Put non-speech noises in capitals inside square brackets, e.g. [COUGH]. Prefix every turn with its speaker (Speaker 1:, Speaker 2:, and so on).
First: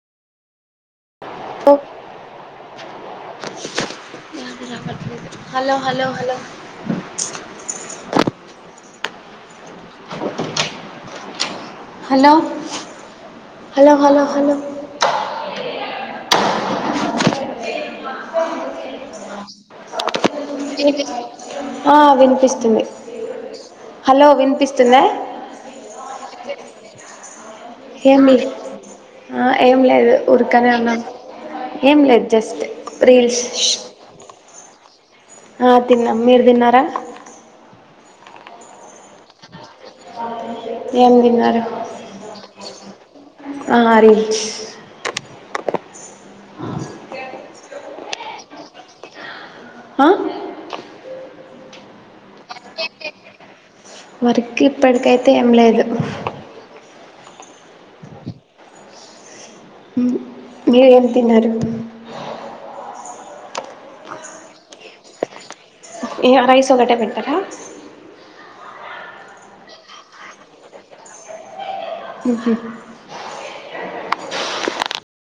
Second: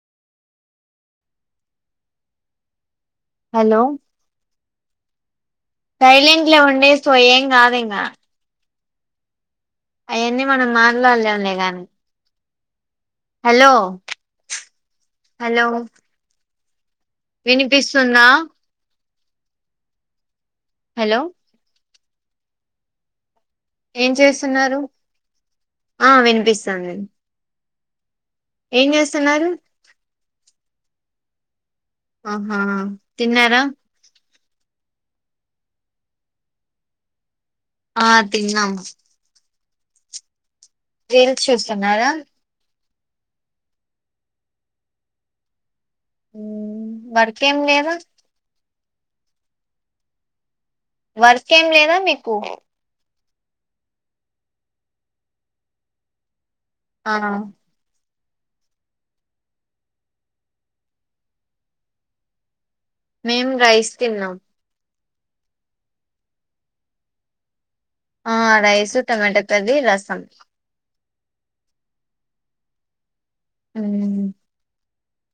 Speaker 1: [UNINTELLIGIBLE] ఏది రావట్లేదు hello hello hello
Speaker 2: తైలిండ్లో ఉండేస్పో ఏం కాదింగ అయన్ని మనం మాట్లాడలేంలే గనీ హలో
Speaker 1: హలో హలో
Speaker 2: హలో వినిపిస్త్ సున్నా హలో
Speaker 1: ఆ వినిపిస్తుంది
Speaker 2: ఏం
Speaker 1: హలో
Speaker 2: చేస్తున్నారు
Speaker 1: వినిపిస్తుందా
Speaker 2: ఆ వినిపిస్థాంది.
Speaker 1: ఇంకేం లేదు ఆ ఏం లేదు ఉర్కనే ఉన్నాను. ఏం లేదు
Speaker 2: ఆహా
Speaker 1: జస్ట్ రీల్స్
Speaker 2: తిన్నారా
Speaker 1: ఆహ్ తిన్నా మీరు తిన్నారా
Speaker 2: ఆ తిన్నాం
Speaker 1: అదే ఏం
Speaker 2: రీల్స్
Speaker 1: తిన్నారు
Speaker 2: చూస్తున్నారా
Speaker 1: అలా రీల్స్
Speaker 2: హ్మ్ వర్కేం లేదా
Speaker 1: ఆ
Speaker 2: వర్కేమ్ లేదా మీకు
Speaker 1: వర్క్ ఇప్పటికైతే ఏం లేదు
Speaker 2: ఆ
Speaker 1: మ్ మీరు ఏం తిన్నారు
Speaker 2: మేం రైస్ తిన్నాం
Speaker 1: యా రైస్ ఒకటే పెట్టారా
Speaker 2: ఆ రైస్ టమాటా కర్రీ రసం
Speaker 1: హ్మ్
Speaker 2: హ్మ్